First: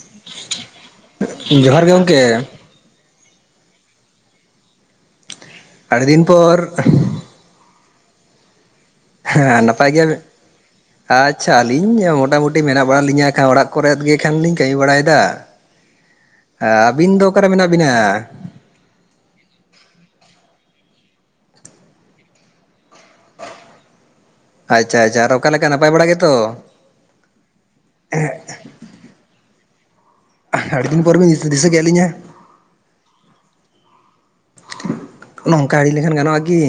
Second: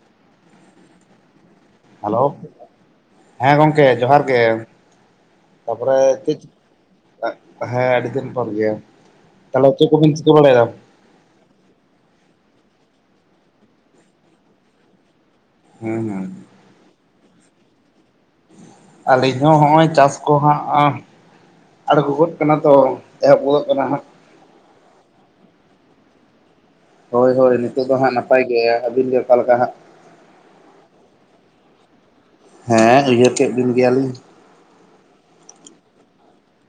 [unintelligible] ᱡᱚᱦᱟᱨ ᱜᱮ ᱜᱚᱢᱠᱮ ᱦᱮᱞᱳ, ᱦᱮᱸ ᱜᱚᱝᱠᱮ ᱡᱚᱦᱟᱨ ᱜᱮ ᱾ ᱛᱟᱯᱚᱨᱮ ᱟᱹᱰᱤ ᱫᱤᱱ ᱪᱮᱫ, ᱯᱚᱨ ᱦᱮᱸ ᱟᱹᱰᱤ ᱫᱤᱱ ᱯᱚᱨ ᱜᱮ ᱾ ᱦᱮᱸ ᱱᱟᱯᱟᱭ ᱜᱮᱭᱟ ᱵᱮᱱ? ᱟᱪᱪᱷᱟ ᱟᱹᱞᱤᱧ ᱢᱳᱚᱴᱟᱢᱩᱴᱤ ᱢᱮᱱᱟᱜ ᱵᱟᱲᱟ ᱞᱤᱧᱟᱹ ᱠᱷᱟᱱ ᱚᱲᱟᱜ ᱠᱚᱨᱮᱫ ᱜᱮ ᱠᱷᱟᱱ ᱞᱤᱧ ᱠᱟᱹᱢᱤ ᱵᱟᱲᱟᱭᱮᱫᱟ ᱾ ᱦᱩᱸ ᱦᱩᱸ ᱾ ᱟᱻ ᱟᱹᱵᱤᱱ ᱫᱚ ᱚᱠᱟᱨᱮ ᱢᱮᱱᱟᱜ ᱵᱤᱱᱟ? ᱟᱹᱞᱤᱧ ᱦᱚᱸ ᱦᱚᱸᱜᱼᱚᱭ ᱪᱟᱥ ᱠᱚᱦᱟᱸᱜᱼᱟᱸ ᱟᱬᱜᱚᱼᱜᱚᱫ ᱠᱟᱱᱟ ᱛᱚ, ᱮᱦᱚᱵᱚᱜ ᱠᱟᱱᱟ ᱦᱟᱸᱜ᱾ ᱟᱪᱪᱷᱟ ᱟᱪᱪᱷᱟ ᱟᱨ ᱚᱠᱟ ᱞᱮᱠᱟ ᱱᱟᱯᱟᱭ ᱵᱟᱲᱟᱭ ᱜᱮᱛᱚ? ᱦᱳᱭ ᱦᱳᱭ ᱱᱤᱛᱚᱜ ᱫᱚ ᱦᱟᱸᱜ ᱱᱟᱯᱟᱭ ᱜᱮ ᱾ ᱟᱹᱵᱤᱱ ᱜᱮ ᱚᱠᱟ ᱞᱮᱠᱟ ᱦᱟᱸᱜ? ᱟᱹᱰᱤ ᱫᱤᱱ ᱯᱚᱨ ᱵᱤᱱ ᱫᱤᱥᱟᱹ ᱫᱤᱥᱟᱹ ᱠᱮᱫ ᱞᱤᱧᱟ ᱾ ᱦᱮᱸ ᱩᱭᱦᱟᱹᱨ ᱠᱮᱫ ᱵᱤᱱ ᱜᱮᱭᱟᱞᱤᱧ ᱾ ᱱᱚᱝᱠᱟ ᱟᱹᱲᱤ ᱞᱮᱱᱠᱷᱟᱱ ᱜᱟᱱᱚᱜᱼᱟ ᱠᱤ?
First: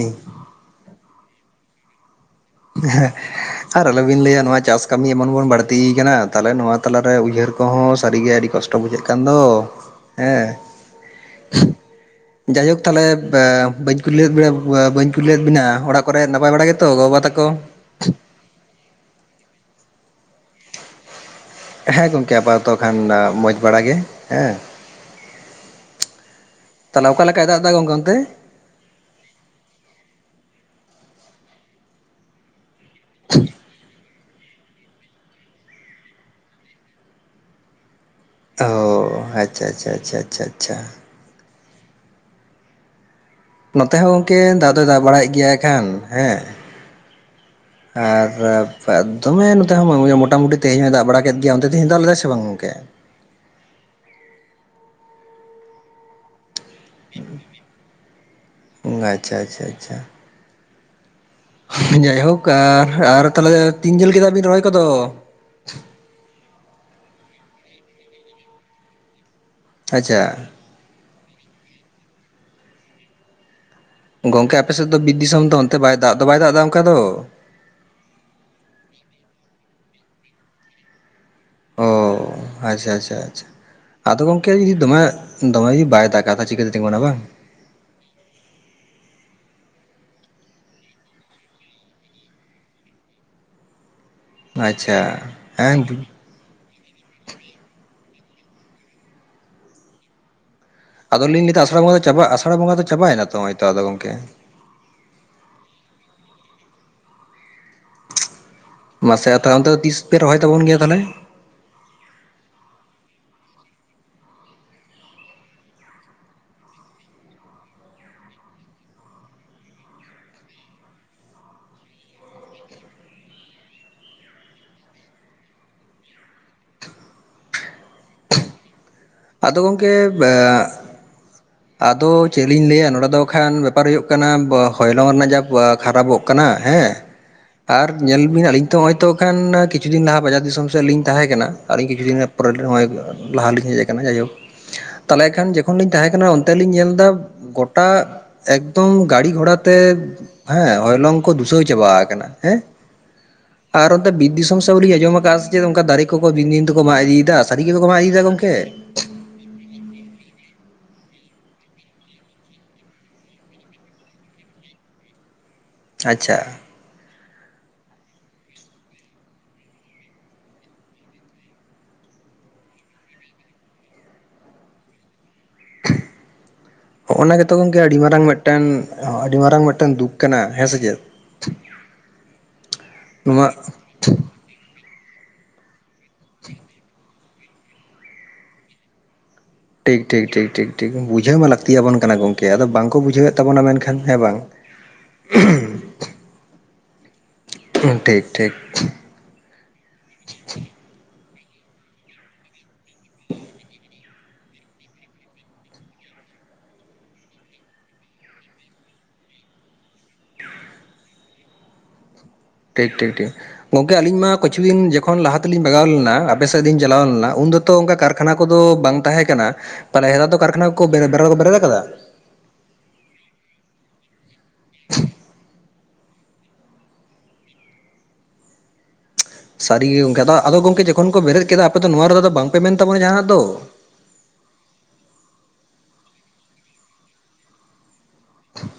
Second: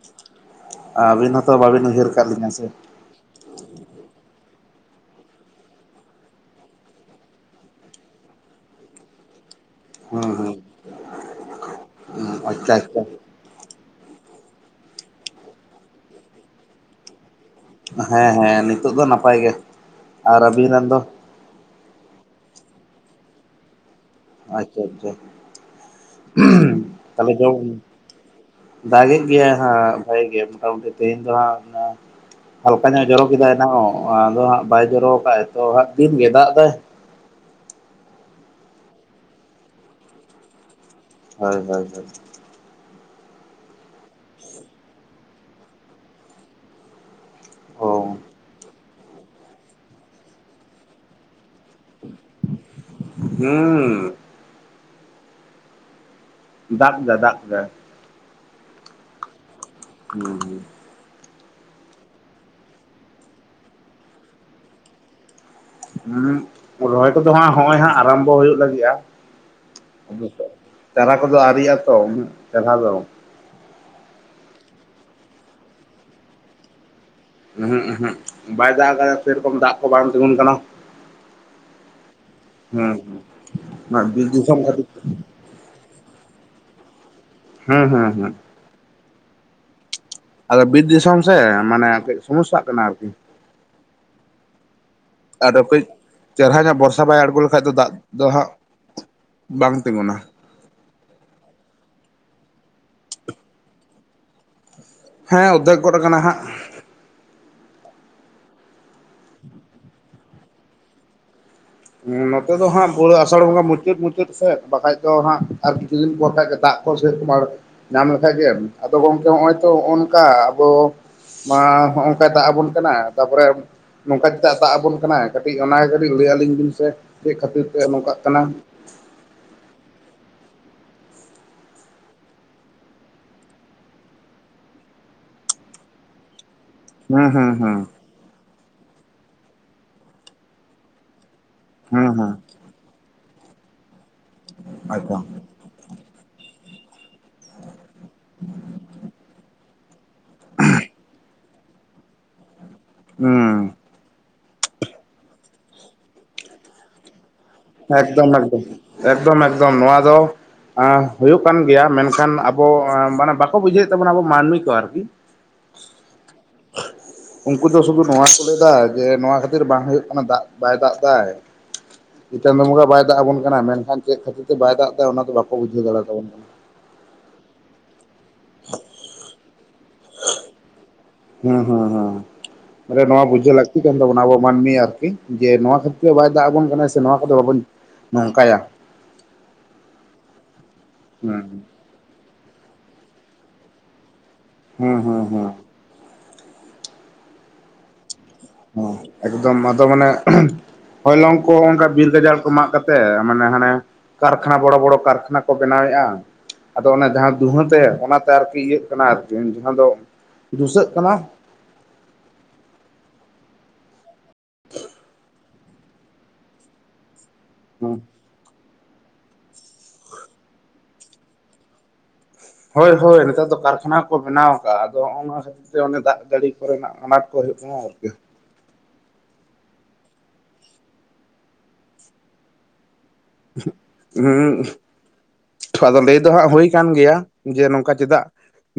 ᱟᱹᱵᱤᱱ ᱦᱚᱸᱛᱚ ᱵᱟᱹᱵᱤᱱ ᱩᱭᱦᱟᱹᱨ ᱠᱟᱜ ᱞᱤᱧᱟᱹ ᱥᱮ ᱾ [unintelligible] ᱟᱨ ᱟᱞᱚᱵᱤᱱ ᱞᱟᱹᱭᱟ ᱱᱚᱣᱟ ᱪᱟᱥ ᱠᱟᱹᱢᱤ ᱮᱢᱚᱱ ᱵᱚᱱ ᱵᱟᱹᱲᱛᱤ ᱠᱟᱱᱟ ᱛᱟᱦᱚᱞᱮ ᱱᱚᱣᱟ ᱛᱟᱞᱟᱨᱮ ᱩᱭᱦᱟᱹᱨ ᱠᱚᱦᱚᱸ ᱥᱟᱹᱨᱤᱜᱮ ᱟᱹᱰᱤ ᱠᱚᱥᱴᱚ ᱠᱚᱥᱴᱚ ᱵᱩᱡᱷᱟᱹᱜ ᱠᱟᱱ ᱫᱚ ᱦᱩᱸ ᱦᱩᱸ ᱦᱮᱸ, ᱟᱪᱪᱷᱟ ᱡᱟᱭᱦᱳᱠ ᱟᱪᱪᱷᱟ ᱛᱟᱦᱚᱞᱮ ᱵᱟᱹᱧ ᱠᱩᱞᱤᱞᱮᱫ ᱵᱤᱱᱟ ᱵᱟᱹᱧ ᱠᱩᱞᱤ ᱞᱮᱫ ᱵᱤᱱᱟ ᱚᱲᱟᱜ ᱠᱚᱨᱮ ᱱᱟᱯᱟᱭ ᱵᱟᱲᱟ ᱜᱮᱛᱚ ᱜᱚ ᱵᱟᱵᱟ ᱛᱟᱠᱚ? ᱦᱮᱸ ᱦᱮᱸ ᱱᱤᱛᱳᱜ ᱫᱚ ᱱᱟᱯᱟᱭ ᱜᱮ ᱾ ᱟᱨ ᱟᱵᱤᱱ ᱨᱮᱱ ᱫᱚ? ᱦᱮᱸ ᱜᱚᱢᱠᱮ ᱟᱯᱟᱛᱚᱛᱚ ᱠᱷᱟᱱ ᱢᱚᱸᱡᱽ ᱵᱟᱲᱟ ᱜᱮ ᱾ ᱦᱮᱸ, ᱟᱪᱪᱷᱟ ᱟᱪᱪᱷᱟ ᱛᱟᱦᱚᱞᱮ ᱚᱠᱟ ᱞᱮᱠᱟᱭ ᱫᱟᱜ ᱮᱫᱟ ᱜᱚᱢᱠᱮ ᱚᱱᱛᱮ? ᱫᱟᱜᱮᱜ ᱜᱮᱭᱟ ᱦᱟᱸᱜ ᱵᱷᱟᱜᱤ ᱜᱮ ᱢᱚᱴᱟᱢᱩᱴᱤ ᱛᱮᱦᱮᱧ ᱫᱚ ᱦᱟᱸᱜ ᱚᱱᱟ ᱦᱟᱞᱠᱟ ᱧᱚᱜ ᱡᱚᱨᱚ ᱠᱮᱫᱟᱭ ᱮᱱᱟᱝ ᱚᱸᱜ ᱟᱫᱚ ᱦᱟᱸᱜ ᱵᱟᱭ ᱡᱚᱨᱚ ᱠᱟᱜᱼᱟᱭ ᱛᱚ ᱦᱟᱸᱜ ᱫᱤᱱᱜᱮ ᱫᱟᱜ ᱫᱟᱭ ᱾ ᱚᱻ ᱟᱪᱪᱷᱟ ᱟᱪᱪᱷᱟ ᱟᱪᱪᱷᱟ ᱟᱪᱪᱷᱟ ᱟᱪᱪᱷᱟ ᱾ ᱦᱳᱭ ᱦᱳᱭ ᱦᱳᱭ ᱾ ᱱᱚᱛᱮ ᱦᱚᱸ ᱜᱚᱢᱠᱮ ᱫᱟᱜ ᱫᱚᱭ ᱫᱟᱜ ᱵᱟᱲᱟᱭᱮᱫ ᱜᱮᱭᱟᱭ ᱠᱷᱟᱱ ᱦᱮᱸ ᱾ ᱚ ᱟᱨ ᱫᱚᱢᱮ ᱱᱚᱛᱮ ᱦᱚᱸ [unintelligible] ᱢᱚᱴᱟᱢᱩᱴᱤ ᱛᱮᱦᱮᱧ ᱦᱚᱭ ᱫᱟᱜ ᱵᱟᱲᱟ ᱠᱮᱫ ᱜᱮᱭᱟ ᱚᱱᱛᱮ ᱛᱮᱦᱮᱸᱧᱮ ᱫᱟᱜ ᱞᱮᱫᱟ ᱥᱮ ᱵᱟᱝ ᱜᱚᱢᱠᱮ? ᱦᱩᱸᱻ ᱾ ᱫᱟᱜ ᱠᱮᱫᱟᱭ ᱫᱟᱜ ᱠᱮᱫᱟᱭ ᱾ ᱩᱸ ᱟᱪᱪᱷᱟ ᱟᱪᱪᱷᱟ ᱟᱪᱪᱷᱟ ᱾ ᱦᱩᱸᱻ ᱾ ᱡᱟᱭᱦᱳᱠ ᱟᱨ, ᱟᱨ ᱛᱟᱦᱚᱞᱮ ᱛᱤᱱ ᱡᱷᱟᱹᱞ ᱠᱮᱫᱟ ᱵᱤᱱ ᱨᱚᱦᱚᱭ ᱠᱚᱫᱚ? ᱩᱸᱜ ᱨᱚᱦᱚᱭ ᱠᱚᱫᱚ ᱦᱟᱸᱜ ᱦᱚᱜ-ᱚᱭ ᱦᱟᱸᱜ ᱟᱨᱟᱢᱵᱚ ᱦᱩᱭᱩᱜ ᱞᱟᱜᱤᱜᱼᱟ ᱾ ᱟᱪᱪᱷᱟ ᱾ ᱪᱟᱨᱟ ᱠᱚᱫᱚ ᱟᱹᱣᱨᱤᱜ ᱟᱛᱚ ᱩᱱᱟᱹᱜ ᱪᱮᱨᱦᱟ ᱫᱚ ᱾ ᱜᱚᱢᱠᱮ ᱟᱯᱮ ᱥᱮᱫ ᱫᱚ ᱵᱤᱨ ᱫᱤᱥᱚᱢ ᱫᱚ ᱚᱱᱛᱮ ᱵᱟᱭ ᱫᱟᱜ ᱫᱚ ᱵᱟᱭ ᱫᱟᱜ ᱫᱟ ᱚᱱᱠᱟ ᱫᱚ? ᱩᱦᱩᱸᱜ ᱩᱦᱩᱸᱜ ᱵᱟᱭ ᱫᱟᱜ ᱟᱠᱟᱫᱟ, ᱥᱮᱨᱚᱠᱚᱢ ᱫᱟᱜ ᱠᱚ ᱵᱟᱭ ᱛᱤᱸᱜᱩᱱ ᱠᱟᱱᱟ᱾ ᱚ ᱟᱪᱪᱷᱟ ᱦᱩᱸ ᱟᱪᱪᱷᱟ ᱟᱪᱪᱷᱟ ᱦᱩᱸ ᱟᱫᱚ ᱵᱤᱨ ᱜᱚᱢᱠᱮ ᱫᱤᱥᱚᱢ ᱡᱩᱫᱤ ᱠᱷᱟᱹᱛᱤᱨ ᱫᱚᱢᱮ ᱫᱚᱢᱮ ᱡᱩᱫᱤ ᱵᱟᱭ ᱫᱟᱜᱟ ᱠᱟᱛᱷᱟ ᱪᱤᱠᱟᱹ ᱛᱮ ᱛᱤᱸᱜᱩᱱᱟ ᱵᱟᱝ? ᱦᱮᱸ ᱦᱮᱸ ᱦᱮᱸ᱾ ᱟᱫᱚ ᱵᱤᱨ ᱫᱤᱥᱚᱢ ᱥᱮ ᱢᱟᱱᱮ ᱠᱟᱹᱡ ᱥᱚᱢᱚᱥᱥᱟᱜ ᱠᱟᱱᱟ ᱟᱹᱨᱠᱤ᱾ ᱟᱪᱪᱷᱟ ᱟᱨ ᱠᱟᱡᱽ ᱦᱮᱸ ᱪᱮᱦᱮᱨᱟ ᱧᱚᱜ ᱵᱷᱚᱨᱥᱟ ᱵᱟᱭ ᱟᱬᱜᱚ ᱞᱮᱠᱷᱟᱡ ᱫᱚ ᱫᱟᱜ ᱫᱚ ᱦᱟᱸᱜ ᱵᱟᱝ ᱛᱤᱸᱜᱩᱱᱟ᱾ ᱟᱫᱚ ᱞᱤᱧ ᱞᱟᱹᱭ ᱫᱟ ᱟᱥᱟᱲ ᱵᱚᱸᱜᱟ ᱫᱚ ᱟᱥᱟᱲ ᱵᱚᱸᱜᱟ ᱪᱟᱵᱟᱭ ᱱᱟᱛᱚ ᱱᱚᱜᱼᱚᱭ ᱛᱚ ᱜᱚᱢᱠᱮ᱾ ᱦᱮᱸ ᱚᱨᱫᱷᱮᱠ ᱜᱚᱜ ᱠᱟᱱᱟ ᱦᱟᱸᱜ᱾ ᱢᱟᱥᱮ ᱟᱫᱚ ᱛᱤᱥ ᱯᱮ ᱨᱚᱦᱚᱭ ᱛᱟᱵᱚᱱ ᱜᱮᱭᱟ ᱛᱟᱦᱚᱞᱮ? ᱱᱚᱛᱮ ᱫᱚ ᱦᱟᱸᱜ ᱯᱩᱨᱟᱹ ᱟᱥᱟᱲ ᱵᱚᱸᱜᱟ ᱢᱩᱪᱟᱹᱫ ᱢᱩᱪᱟᱹᱫ ᱥᱮᱫ ᱵᱟᱠᱷᱟᱡ ᱫᱚ ᱦᱟᱸᱜ ᱟᱨᱠᱤ᱾ ᱡᱤᱱ [unintelligible] ᱫᱟᱜ ᱠᱚ ᱥᱮ ᱠᱚᱢ ᱧᱟᱢ ᱞᱮᱠᱷᱟᱡ ᱜᱮ ᱾ ᱟᱫᱚ ᱜᱚᱢᱠᱮ ᱱᱚᱜᱼᱚᱭ ᱛᱚ ᱱᱚᱝᱠᱟ ᱟᱵᱚ ᱢᱟ ᱦᱚᱸᱜᱼ ᱚᱱᱠᱟᱭ ᱫᱟᱜ ᱟᱵᱚᱱ ᱠᱟᱱᱟ ᱛᱟᱯᱚᱨᱮ ᱱᱚᱝᱠᱟ ᱪᱮᱫᱟᱜ ᱮ ᱫᱟᱜ ᱟᱵᱚᱱ ᱠᱟᱱᱟᱭ, ᱠᱟᱹᱴᱤᱡ ᱚᱱᱟ ᱜᱮ ᱠᱟᱹᱴᱤᱡ ᱞᱟᱹᱭ ᱟᱹᱞᱤᱧ ᱵᱤᱱ ᱥᱮ ᱪᱮᱫ ᱠᱷᱟᱹᱛᱤᱨ ᱛᱮ ᱱᱚᱝᱠᱟᱜ ᱠᱟᱱᱟ? ᱟᱫᱚ ᱜᱚᱢᱠᱮ [unintelligible] [inaudible] ᱟᱫᱚ ᱪᱮᱫ ᱞᱤᱧ ᱞᱟᱹᱭᱟ, ᱱᱚᱸᱰᱮ ᱫᱚ ᱦᱟᱜ ᱠᱷᱟᱱ ᱵᱮᱯᱟᱨ ᱦᱩᱭᱩᱜ ᱠᱟᱱᱟ᱾ ᱟᱭᱮᱫᱟᱨ ᱨᱮᱱᱟᱜ ᱡᱟ ᱠᱷᱟᱨᱟᱯᱚᱜ ᱠᱟᱱᱟ᱾ ᱦᱮᱸ ᱦᱩᱸ ᱦᱩᱸ ᱦᱩᱸ ᱟᱨ ᱧᱮᱞᱵᱤᱱ ᱟᱹᱞᱤᱧ ᱛᱚ ᱱᱚᱜᱼᱚᱭ ᱛᱚ ᱦᱟᱜ ᱠᱷᱟᱱ ᱠᱤᱪᱷᱩ ᱫᱤᱱ ᱞᱟᱦᱟ ᱵᱟᱡᱟᱨ ᱫᱤᱥᱚᱢ ᱥᱮᱫ ᱞᱤᱧ ᱛᱟᱦᱮᱸ ᱠᱟᱱᱟ᱾ ᱟᱹᱞᱤᱧ ᱠᱤᱪᱷᱩ ᱦᱩᱸ ᱫᱤᱱ ᱦᱩᱸ ᱯᱚᱨ ᱱᱚᱜᱼᱚᱭ ᱞᱟᱦᱟ ᱞᱤᱧ ᱦᱮᱡ ᱠᱟᱱᱟ, ᱡᱟᱭᱦᱳᱠ ᱮᱠᱫᱚᱢ ᱛᱟᱦᱚᱞᱮ ᱠᱷᱟᱱ ᱡᱮ ᱠᱷᱚᱱ ᱞᱤᱧ ᱛᱟᱦᱮᱸ ᱠᱟᱱᱟ᱾ ᱚᱱᱛᱮ ᱞᱤᱧ ᱧᱮᱞ ᱫᱟ ᱜᱚᱴᱟ ᱮᱠᱫᱚᱢ ᱜᱟᱲᱤ ᱜᱷᱚᱲᱟ ᱛᱮ ᱦᱮᱸ ᱦᱚᱭᱞᱚᱝ ᱠᱚ ᱫᱩᱥᱟᱹᱣ ᱪᱟᱵᱟ ᱠᱟᱱᱟ ᱦᱮᱸ᱾ ᱦᱩᱸ ᱟᱨ ᱚᱱᱛᱮ ᱵᱤᱨ ᱫᱤᱥᱚᱢ ᱥᱮᱫ ᱦᱚᱸᱞᱤᱧ ᱟᱸᱡᱚᱢ ᱠᱟᱜᱼᱟ, ᱥᱮᱪᱮᱫ ᱚᱱᱠᱟ ᱫᱟᱨᱮ ᱠᱚᱠᱚ ᱫᱤᱱ ᱫᱤᱱ ᱛᱮᱠᱚ ᱢᱟᱜ ᱤᱫᱤᱭᱮᱫᱟ? ᱥᱟᱹᱨᱤ ᱜᱮᱠᱚ ᱢᱟᱜ ᱤᱫᱤᱭᱮᱫᱟ ᱮᱠᱫᱚᱢ ᱜᱚᱢᱠᱮ ᱮᱠᱫᱚᱢ ᱮᱠᱫᱚᱢ ᱮᱠᱫᱚᱢ ᱱᱚᱣᱟ ᱫᱚ ᱮ ᱦᱳᱭᱳᱜ ᱠᱟᱱ ᱜᱮᱭᱟ ᱢᱮᱱᱠᱷᱟᱱ ᱟᱵᱚ ᱢᱟᱱᱮ ᱵᱟᱠᱚ ᱵᱩᱡᱷᱟᱹᱣᱮᱫ ᱛᱟᱵᱚᱱᱟ, ᱟᱵᱚ ᱢᱟᱱᱢᱤ ᱠᱚ ᱟᱨᱠᱤ᱾ [inaudible] ᱟᱪᱪᱷᱟ ᱩᱱᱠᱩ ᱫᱚ ᱥᱩᱫᱷᱩ ᱱᱚᱣᱟ ᱠᱚ ᱞᱟᱹᱭᱫᱟ ᱡᱮ ᱱᱚᱣᱟ ᱠᱷᱟᱹᱛᱤᱨ ᱵᱟᱝ ᱦᱩᱭᱩᱜ ᱠᱟᱱᱟ, ᱫᱟᱜ ᱵᱟᱭ ᱫᱟᱜ ᱫᱟᱭ ᱪᱟᱸᱫᱚ ᱵᱚᱸᱜᱟ ᱵᱟᱭ ᱫᱟᱜ ᱟᱵᱚᱱ ᱠᱟᱱᱟᱭ, ᱢᱮᱱᱠᱷᱟᱱ ᱪᱮᱫ ᱠᱷᱟᱹᱛᱤᱨ ᱛᱮ ᱵᱟᱭ ᱫᱟᱜ ᱫᱟᱭ ᱚᱱᱟ ᱫᱟ ᱵᱟᱠᱟ ᱵᱩᱡᱟᱹᱣ ᱫᱟᱲᱮᱭᱟᱛᱟᱵᱚᱱ ᱠᱟᱱᱟ᱾ ᱚᱱᱟ ᱜᱮᱛᱚ ᱜᱚᱝᱠᱮ ᱟᱹᱰᱤ ᱢᱟᱨᱟᱝ ᱢᱤᱫᱴᱮᱱ ᱟᱹᱰᱤ ᱢᱟᱨᱟᱝ ᱢᱤᱫᱴᱮᱱ ᱫᱩᱠ ᱠᱟᱱᱟ ᱦᱮᱸᱥᱮ ᱪᱮᱫ? ᱦᱩᱸ ᱦᱩᱸ ᱦᱩᱸ ᱢᱟᱱᱮ ᱱᱚᱣᱟ ᱵᱩᱡᱷᱟᱹᱣ ᱞᱟᱹᱠᱛᱤ ᱠᱟᱱ ᱛᱟᱵᱚᱱᱟ, ᱟᱵᱚ ᱢᱟᱹᱱᱢᱤ ᱟᱨᱠᱤ ᱡᱮ ᱱᱚᱣᱟ ᱠᱷᱟᱹᱛᱤᱨ ᱵᱟᱭ ᱫᱟᱜ ᱟᱵᱚᱱ ᱠᱟᱱᱟᱭ ᱥᱮ ᱱᱚᱣᱟ ᱠᱚᱫᱚ ᱵᱟᱵᱚᱱ ᱱᱚᱝᱠᱟᱭᱟ ᱴᱷᱤᱠ ᱴᱷᱤᱠ ᱴᱷᱤᱠ ᱴᱷᱤᱠ ᱴᱷᱤᱠ ᱵᱩᱡᱷᱟᱹᱣ ᱢᱟ ᱦᱩᱸ ᱞᱟᱹᱠᱛᱤᱭᱟᱵᱚᱱ ᱠᱟᱱᱟ ᱜᱚᱝᱠᱮ, ᱟᱫᱚ ᱵᱟᱝ ᱠᱚ ᱵᱩᱡᱷᱟᱹᱣᱮᱫ ᱛᱟᱵᱚᱱᱟ, ᱢᱮᱱᱠᱷᱟᱱ ᱦᱮᱸ ᱵᱟᱝ᱾ ᱦᱩᱸ ᱦᱩᱸ ᱦᱩᱸ [inaudible] ᱴᱷᱤᱠ ᱴᱷᱤᱠ ᱦᱩᱸ ᱮᱠᱫᱚᱢ ᱟᱫᱚ ᱢᱟᱱᱮ ᱦᱳᱭᱯᱚᱝ ᱠᱚ, ᱚᱱᱠᱟ ᱵᱤᱨ ᱜᱟᱡᱟᱲ ᱠᱚ ᱢᱟᱜ ᱠᱟᱛᱮᱜᱴ ᱢᱟᱱᱮ ᱦᱟᱱᱮ ᱠᱟᱨᱠᱷᱟᱱᱟ ᱵᱚᱲᱚ ᱵᱚᱲᱚ ᱠᱟᱨᱠᱷᱟᱱᱟ ᱠᱚ ᱵᱮᱱᱟᱣᱮᱫᱼᱟ᱾ ᱟᱫᱚ ᱚᱱᱮ ᱡᱟᱦᱟᱸ ᱫᱩᱦᱟᱹᱛᱮ ᱚᱱᱟᱛᱮ ᱟᱨᱠᱤ ᱤᱭᱟᱹᱜ ᱠᱟᱱᱟ ᱟᱨᱠᱤ ᱡᱟᱦᱟᱸ ᱫᱚ ᱫᱩᱥᱟᱹᱜ ᱠᱟᱱᱟ᱾ ᱴᱷᱤᱠ ᱴᱷᱤᱠ ᱴᱷᱤᱠ ᱜᱚᱝᱠᱮ ᱟᱞᱤᱧ ᱢᱟ ᱠᱤᱪᱷᱩ ᱫᱤᱱ ᱡᱚᱠᱷᱚᱱ ᱞᱟᱦᱟ ᱛᱮᱞᱤᱧ ᱵᱟᱜᱟᱣ ᱞᱮᱱᱟ, ᱟᱯᱮ ᱥᱮᱫ ᱞᱤᱧ ᱪᱟᱞᱟᱣ ᱞᱮᱱᱟ ᱩᱱᱫᱚ ᱛᱚ ᱚᱱᱠᱟ ᱠᱟᱨᱠᱷᱟᱱᱟ ᱠᱚᱫᱚ ᱵᱟᱝ ᱛᱟᱦᱮᱸ ᱠᱟᱱᱟ᱾ ᱛᱚ ᱱᱮᱛᱟᱨ ᱫᱚ ᱠᱟᱨᱠᱷᱟᱱᱟ ᱠᱚ ᱵᱮᱨ ᱵᱮᱨ ᱵᱮᱨᱮᱫ ᱠᱟᱫᱟ? ᱦᱳᱭ ᱦᱳᱭ ᱱᱮᱛᱟᱨ ᱫᱚ ᱠᱟᱨᱠᱷᱟᱱᱟ ᱠᱚ ᱵᱮᱱᱟᱣ ᱠᱟᱫᱼᱟ ᱟᱫᱚ ᱛᱮ ᱚᱱᱮ ᱫᱟᱜ ᱡᱟᱹᱲᱤ ᱠᱚᱨᱮᱱᱟᱜ ᱟᱱᱟᱴ ᱠᱚ ᱦᱩᱭᱩᱜ ᱠᱟᱱᱟ ᱟᱨᱠᱤ᱾ ᱥᱟᱹᱨᱤ ᱜᱮ ᱜᱚᱝᱠᱮ ᱟᱫᱚ ᱜᱚᱝᱠᱮ ᱡᱚᱠᱷᱚᱱ ᱵᱮᱨᱮᱫ ᱠᱮᱫᱟ ᱟᱯᱮᱫᱚ ᱱᱚᱣᱟ ᱨᱮᱫᱚ ᱟᱫᱚ ᱵᱟᱝ ᱯᱮ ᱢᱮᱱ ᱛᱟᱵᱱᱟ ᱡᱟᱦᱟᱱᱟᱜ ᱫᱚ ᱦᱩᱸ ᱛᱷᱚ ᱟᱫᱚ ᱞᱟᱹᱭ ᱫᱚ ᱦᱟᱸᱜ ᱦᱳᱭ ᱠᱟᱱ ᱜᱮᱭᱟ ᱡᱮ ᱱᱚᱝᱠᱟ ᱪᱮᱫᱟᱜ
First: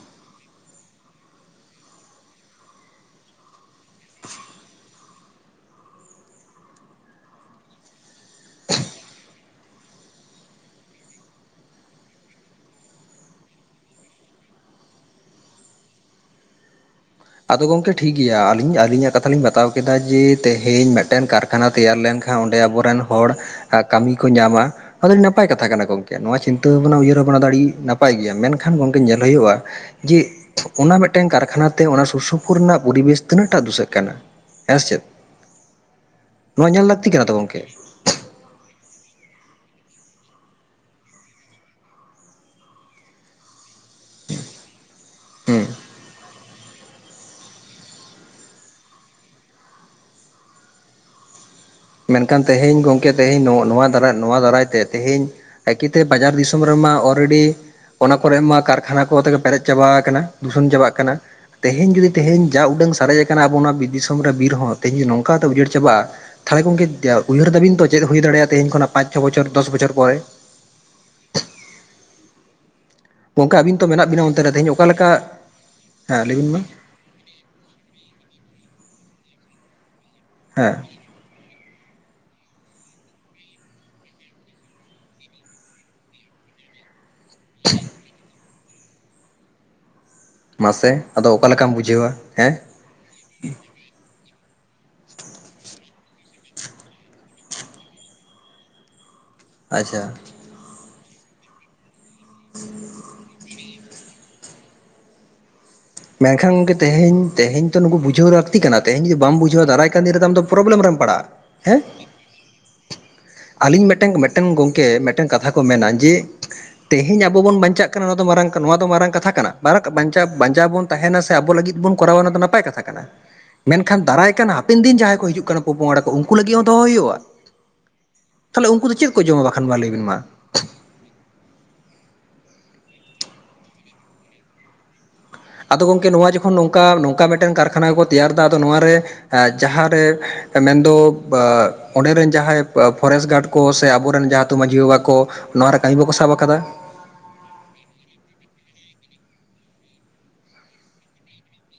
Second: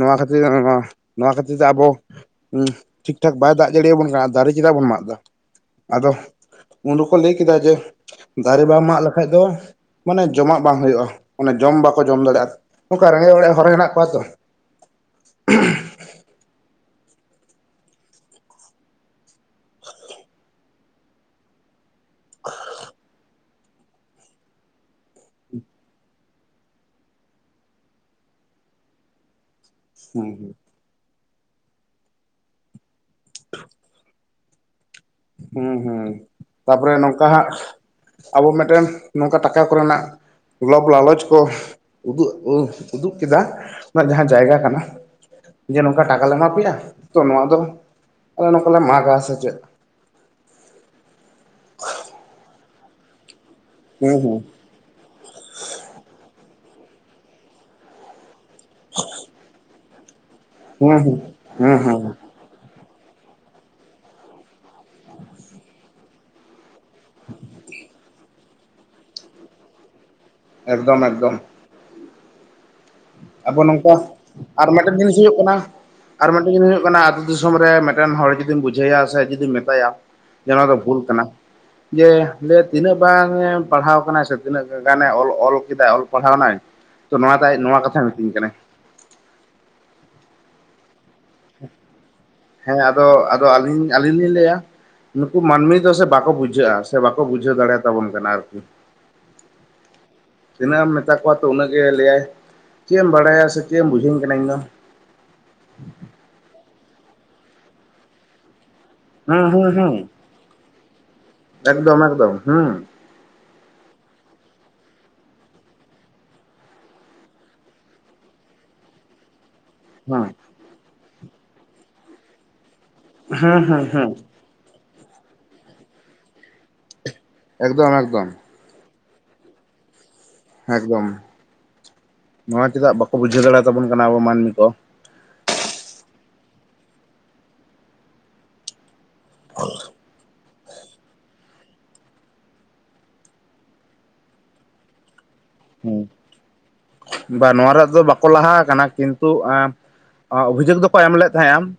ᱱᱚᱣᱟ ᱠᱷᱟᱹᱛᱤᱨ ᱜᱮ ᱱᱚᱣᱟ, ᱱᱚᱣᱟ ᱠᱷᱟᱹᱛᱤᱨ ᱛᱮ ᱟᱵᱚ ᱚᱦᱸ ᱴᱷᱤᱠ ᱴᱷᱟᱠ ᱵᱟᱭ ᱫᱟᱜ ᱡᱟᱲᱤᱭᱟᱵᱚᱱ ᱠᱟᱱᱟ ᱟᱨ ᱫᱟᱨᱮ ᱪᱮᱫᱟᱜ ᱵᱚᱱ ᱢᱟᱜ ᱫᱟ? ᱟᱫᱚ ᱩᱱ ᱦᱚᱸᱠᱚ ᱞᱟᱹᱭ ᱠᱮᱫᱟ ᱡᱮ ᱫᱟᱨᱮ ᱵᱟᱢ ᱢᱟᱜ ᱞᱮᱠᱟᱡ ᱫᱚ ᱢᱟᱱᱮ ᱡᱚᱢᱟᱜ ᱵᱟᱝ ᱦᱩᱭᱩᱜᱼᱟ᱾ ᱚᱱᱮ ᱡᱚᱢ ᱵᱟᱠᱚ ᱡᱚᱢ ᱫᱟᱲᱮᱭᱟᱜᱼᱟ ᱱᱚᱝᱠᱟ ᱨᱮᱸᱜᱮᱡ ᱚᱨᱮᱡ ᱦᱚᱨ ᱦᱮᱱᱟᱜ ᱠᱚᱣᱟ ᱛᱚ, ᱟᱫᱚ ᱜᱚᱸᱝᱠᱮ ᱴᱷᱤᱠ ᱜᱮᱭᱟ ᱟᱹᱞᱤᱧ ᱟᱹᱞᱤᱧᱟᱜ ᱠᱟᱛᱷᱟ ᱞᱤᱧ ᱵᱟᱛᱟᱣ ᱠᱮᱫᱟ ᱡᱮ ᱛᱮᱦᱮᱧ ᱢᱤᱫᱴᱮᱱ ᱠᱟᱨ ᱠᱷᱟᱱᱟ ᱛᱮᱭᱟᱨ ᱞᱮᱱᱠᱷᱟᱱ ᱚᱸᱰᱮ ᱟᱵᱚᱨᱮᱱ ᱦᱚᱲ ᱠᱟᱹᱢᱤ ᱠᱚ ᱧᱟᱢᱟ᱾ ᱟᱫᱚ ᱟᱹᱰᱤ ᱱᱟᱯᱟᱭ ᱠᱟᱛᱷᱟ ᱠᱟᱱᱟ ᱜᱚᱝᱠᱮ ᱱᱚᱣᱟ ᱪᱤᱱᱛᱟᱹ ᱵᱷᱟᱵᱱᱟ ᱩᱭᱦᱟᱹᱨ ᱵᱷᱟᱵᱽᱱᱟ ᱫᱚ ᱟᱹᱰᱤ ᱱᱟᱯᱟᱭ ᱜᱮᱭᱟ ᱢᱮᱱᱠᱷᱟᱱ ᱜᱚᱝᱠᱮ ᱧᱮᱞ ᱦᱳᱭᱳᱜᱼᱟ ᱡᱮ ᱦᱩᱸ ᱚᱱᱟ ᱢᱤᱫᱴᱮᱱ ᱠᱟᱨᱠᱷᱟᱱᱟ ᱛᱮ ᱚᱱᱟ ᱥᱩᱨ ᱥᱩᱯᱩᱨ ᱨᱮᱱᱟᱜ ᱯᱚᱨᱤᱵᱮᱥ ᱛᱤᱱᱟᱹᱜ ᱴᱟ ᱫᱩᱥᱟᱹᱜ ᱠᱟᱱᱟ ᱦᱮᱸ ᱥᱮᱪᱮᱫ, ᱦᱩᱸ ᱦᱩᱸ ᱛᱟᱯᱚᱨᱮ ᱱᱚᱝᱠᱟ ᱛᱚ ᱦᱟᱸᱜ ᱜᱚᱢᱠᱮ ᱟᱵᱚ ᱢᱮᱫᱴᱮᱱ ᱱᱚᱝᱠᱟ ᱴᱟᱠᱟ ᱠᱚᱨᱮᱱᱟᱜ ᱞᱟᱵ ᱞᱟᱞᱚᱪ ᱠᱚ ᱩᱫᱩᱜ ᱩᱫᱩᱜ ᱠᱮᱫᱟ ᱣᱟᱜ ᱡᱟᱦᱟᱸ ᱡᱟᱭᱜᱟ ᱠᱟᱱᱟ ᱦᱩᱸ ᱡᱮ ᱱᱚᱝᱠᱟ ᱴᱟᱠᱟ ᱞᱮ ᱮᱢᱟ ᱯᱮᱭᱟ, ᱛᱚ ᱱᱚᱣᱟ ᱫᱚ ᱟᱞᱮ ᱱᱚᱝᱠᱟᱞᱮ ᱢᱟᱜᱟ ᱥᱮ ᱪᱮᱫ [unintelligible] ᱢᱮᱱᱠᱷᱟᱱ ᱛᱮᱦᱮᱧ ᱜᱚᱝᱠᱮ ᱛᱮᱦᱮᱧ ᱱᱚᱣᱟ ᱱᱚᱣᱟ ᱫᱟᱨᱟᱭ ᱦᱩᱸ ᱱᱚᱣᱟ ᱦᱩᱸ ᱫᱟᱨᱟᱭ ᱛᱮ ᱛᱮᱦᱮᱧ ᱮᱠᱤᱭᱛᱮ ᱵᱟᱡᱟᱨ ᱫᱤᱥᱚᱢ ᱨᱮᱢᱟ ᱚᱨᱨᱮᱰᱤ ᱚᱱᱟ ᱠᱚᱨᱮ ᱢᱟ ᱠᱟᱨᱠᱷᱟᱱᱟ ᱠᱚᱛᱮ ᱜᱮ ᱯᱮᱨᱮᱡ ᱪᱟᱵᱟ ᱠᱟᱱᱟ᱾ ᱫᱩᱥᱚᱱ ᱪᱟᱵᱟᱜ ᱦᱩᱸ ᱠᱟᱱᱟ ᱦᱩᱸ ᱦᱩᱸ ᱛᱮᱦᱮᱧ ᱡᱩᱫᱤ ᱦᱩᱸ ᱛᱮᱦᱮᱧ ᱡᱟ ᱩᱰᱟᱹᱝ ᱥᱟᱨᱮᱡ ᱠᱟᱱᱟ ᱟᱵᱚ ᱚᱱᱟ ᱵᱤᱨ ᱫᱤᱥᱚᱢ ᱨᱮ ᱵᱤᱨ ᱦᱚᱸ ᱛᱮᱦᱤᱧ ᱱᱚᱝᱠᱟ ᱟᱫᱚ ᱩᱡᱟᱹᱲ ᱪᱟᱵᱟᱜᱼᱟ ᱛᱟᱦᱚᱞᱮ ᱜᱚᱝᱠᱮ ᱩᱭᱦᱟᱹᱨ ᱫᱟᱵᱤᱱ ᱛᱚ ᱪᱮᱫ ᱦᱩᱭ ᱫᱟᱲᱮᱭᱟᱜ-ᱟ ᱛᱮᱦᱮᱧ ᱠᱷᱚᱱᱟᱜ ᱯᱟᱸᱪ ᱪᱷᱚ ᱵᱚᱪᱷᱚᱨ ᱫᱚᱥ ᱵᱚᱪᱷᱚᱨ ᱯᱚᱨᱮ? ᱮᱠᱫᱚᱢ ᱮᱠᱫᱚᱢ ᱜᱚᱝᱠᱮ ᱟᱵᱚ ᱟᱹᱵᱤᱱ ᱛᱚ ᱱᱚᱝᱠᱟ ᱢᱮᱱᱟᱜ ᱵᱤᱱᱟ ᱚᱱᱛᱮ ᱨᱮ ᱛᱮᱦᱮᱧ ᱟᱨ ᱚᱠᱟ ᱢᱮᱫᱴᱮᱱ ᱞᱮᱠᱟ ᱡᱤᱱᱤᱥ ᱦᱩᱭᱩᱜ ᱠᱟᱱᱟ ᱦᱮᱸ ᱟᱨ ᱞᱟᱹᱭᱵᱤᱱ ᱢᱮᱫᱴᱮᱱ ᱢᱟ ᱡᱤᱱᱤᱥ ᱦᱩᱭᱩᱜ ᱠᱟᱱᱟ ᱫᱤᱥᱚᱢ ᱨᱮ ᱢᱮᱫᱴᱮᱱ ᱦᱚᱲ ᱡᱩᱫᱤᱢ ᱵᱩᱡᱷᱟᱹᱣᱮᱭᱟ ᱥᱮ ᱡᱩᱫᱤᱢ ᱢᱮᱛᱟᱭᱟ ᱡᱮ ᱱᱚᱣᱟ ᱦᱮᱸ ᱫᱚ ᱵᱷᱩᱞ ᱠᱟᱱᱟ ᱡᱮ ᱞᱮᱭᱟᱭ ᱛᱤᱱᱟᱹᱜ ᱵᱟᱝᱮ ᱯᱟᱲᱦᱟᱣ ᱠᱟᱱᱟ ᱥᱮ ᱛᱤᱱᱟᱹᱜ ᱜᱟᱱᱮ ᱚᱞ ᱚᱞ ᱠᱮᱫᱟᱭ ᱚᱞ ᱯᱟᱲᱦᱟᱣᱱᱟᱭ? ᱛᱚ ᱱᱚᱣᱟ ᱫᱟᱭ ᱱᱚᱣᱟ ᱠᱟᱛᱷᱟ ᱢᱤᱛᱟᱹᱧ ᱠᱟᱱᱟ᱾ ᱢᱟᱥᱮ ᱟᱫᱚ ᱚᱠᱟ ᱞᱮᱠᱟᱢ ᱵᱩᱡᱷᱟᱹᱣᱟ ᱦᱮᱸ, ᱦᱮᱸ ᱟᱫᱚ ᱟᱫᱚ ᱟᱹᱞᱤᱧ, ᱟᱹᱞᱤᱧ ᱞᱤᱧ ᱞᱟᱹᱭᱟ᱾ ᱱᱩᱠᱩ ᱢᱟᱹᱱᱢᱤ ᱫᱚ ᱥᱮ ᱵᱟᱠᱚ ᱵᱩᱡᱷᱟᱹᱜᱼᱟ ᱥᱮ ᱵᱟᱠᱚ ᱵᱩᱡᱷᱟᱹᱣ ᱫᱟᱲᱮᱭᱟᱛᱟᱵᱚᱱ ᱠᱟᱱᱟ ᱟᱨᱠᱤ᱾ ᱟᱪᱪᱷᱟ ᱛᱤᱱᱟᱹᱜ ᱮᱢ ᱢᱮᱛᱟ ᱠᱚᱣᱟ ᱛᱚ ᱩᱱᱟᱹᱜ ᱜᱮ ᱞᱟᱹᱭᱟᱭ ᱪᱮᱫ ᱮᱢ ᱵᱟᱲᱟᱭᱟ ᱥᱮ ᱪᱮᱫ ᱮᱢ ᱵᱩᱡᱷᱟᱹᱧ ᱠᱟᱱᱟ ᱤᱧᱫᱚ, ᱢᱮᱱ ᱠᱷᱟᱱ ᱜᱚᱝᱠᱮ ᱛᱮᱦᱮᱧ ᱛᱮᱦᱮᱧ ᱛᱚ ᱱᱩᱠᱩ ᱵᱩᱡᱷᱟᱹᱣ [unintelligible] ᱞᱟᱹᱠᱛᱤ ᱠᱟᱱᱟ ᱛᱮᱦᱮᱧ ᱡᱚᱫᱤ ᱵᱟᱢ ᱦᱩᱸ ᱵᱩᱡᱷᱟᱹᱣᱟ ᱦᱩᱸ ᱫᱟᱨᱟᱭ ᱦᱩᱸ ᱠᱟᱱ ᱫᱤᱱ ᱨᱮ ᱫᱚ ᱟᱢ ᱫᱚ ᱯᱨᱚᱵᱞᱮᱢ ᱨᱮᱢ ᱯᱟᱲᱟᱜᱼᱟ ᱦᱮᱸ, ᱮᱠᱫᱚᱢ ᱮᱠᱫᱚᱢ ᱦᱩᱸ ᱟᱹᱞᱤᱧ ᱢᱤᱫᱴᱮᱝ, ᱢᱤᱫᱴᱮᱱ ᱜᱚᱝᱠᱮ ᱢᱤᱫᱴᱮᱱ ᱠᱟᱛᱷᱟ ᱠᱚ ᱢᱮᱱᱟ ᱡᱮ ᱛᱮᱸᱦᱮᱸᱧ ᱟᱵᱚ ᱵᱚᱱ ᱵᱟᱸᱧᱪᱟᱜ ᱠᱟᱱᱟ ᱱᱚᱣᱟ ᱫᱚ ᱢᱟᱨᱟᱝ ᱱᱚᱣᱟ ᱫᱚ ᱢᱟᱨᱟᱝ ᱠᱟᱛᱷᱟ ᱠᱟᱱᱟ᱾ ᱢᱟᱨᱟᱜ ᱵᱟᱸᱧᱪᱟᱣ ᱦᱩᱸ ᱵᱟᱧᱪᱟᱣ ᱵᱚᱱ ᱛᱟᱦᱮᱱᱟ ᱥᱮ ᱟᱵᱚ ᱞᱟᱹᱜᱤᱫ ᱵᱚᱱ ᱠᱚᱨᱟᱣᱟ ᱚᱱᱟ ᱫᱚ ᱱᱟᱯᱟᱭ ᱠᱟᱛᱷᱟ ᱠᱟᱱᱟ᱾ ᱦᱩᱸ ᱢᱮᱱ ᱦᱩᱸ ᱠᱷᱟᱱ ᱦᱩᱸ ᱫᱟᱨᱟᱭ ᱠᱟᱱ ᱦᱟᱯᱮᱱ ᱫᱤᱱ ᱡᱟᱦᱟᱸᱭ ᱠᱚ ᱦᱤᱡᱩᱜ ᱠᱟᱱᱟ ᱯᱚ ᱯᱚᱝᱲᱟ ᱠᱚ ᱩᱱᱠᱩ ᱞᱟᱹᱜᱤᱫ ᱦᱚᱸ ᱫᱚᱦᱚ ᱦᱩᱭᱩᱜᱼᱟ᱾ ᱮᱠᱫᱚᱢ ᱮᱠᱫᱚᱢ ᱛᱟᱦᱚᱞᱮ ᱩᱱᱠᱩ ᱫᱚ ᱪᱮᱫ ᱠᱚ ᱡᱚᱢᱟ ᱵᱟᱠᱷᱟᱱ ᱢᱟ ᱞᱟᱹᱭᱵᱤᱱ ᱢᱟ‍? ᱮᱠᱫᱚᱢ ᱱᱚᱣᱟ ᱪᱮᱫᱟᱜ ᱵᱟᱠᱚ ᱵᱩᱡᱷᱟᱹᱣ ᱫᱟᱲᱮ ᱛᱟᱵᱚᱱ ᱠᱟᱱᱟ ᱟᱵᱚ ᱢᱟᱹᱱᱢᱤ ᱠᱚ᱾ ᱟᱫᱚ ᱜᱚᱝᱠᱮ ᱱᱚᱣᱟ ᱡᱚᱠᱷᱚᱱ ᱱᱚᱝᱠᱟ ᱱᱚᱝᱠᱟᱱ ᱢᱤᱫᱴᱮᱱ ᱠᱟᱨᱠᱷᱟᱱᱟ ᱠᱚ ᱛᱮᱭᱟᱨ ᱮᱫᱟ ᱟᱫᱚ ᱱᱚᱣᱟ ᱨᱮ ᱮᱸ ᱡᱟᱦᱟᱸ ᱨᱮ ᱢᱮᱱᱫᱚ ᱚᱸᱰᱮ ᱨᱮᱱ ᱡᱟᱦᱟᱸᱭ ᱯᱷᱚᱨᱮᱥᱴ ᱜᱟᱨᱰ ᱠᱚ ᱥᱮ ᱟᱵᱚ ᱨᱮᱱ ᱡᱟᱦᱟᱸ ᱟᱛᱩ ᱢᱟᱺᱡᱷᱤ ᱵᱟᱵᱟ ᱠᱚ ᱱᱚᱣᱟ ᱨᱮ ᱠᱟᱹᱢᱤ ᱦᱮᱸ ᱵᱟ ᱠᱚ ᱥᱟᱵ ᱟᱠᱟᱫᱟ? ᱵᱟ ᱱᱚᱣᱟ ᱨᱮᱭᱟᱜ ᱫᱚ ᱵᱟᱠᱚ ᱞᱟᱦᱟ ᱟᱠᱟᱱᱟ ᱠᱤᱱᱛᱩ ᱮᱸ [inaudible] ᱚᱵᱷᱤᱡᱳᱜ ᱫᱚ ᱠᱚ ᱮᱢ ᱞᱮᱫ ᱛᱟᱦᱮᱸᱫᱼᱟ᱾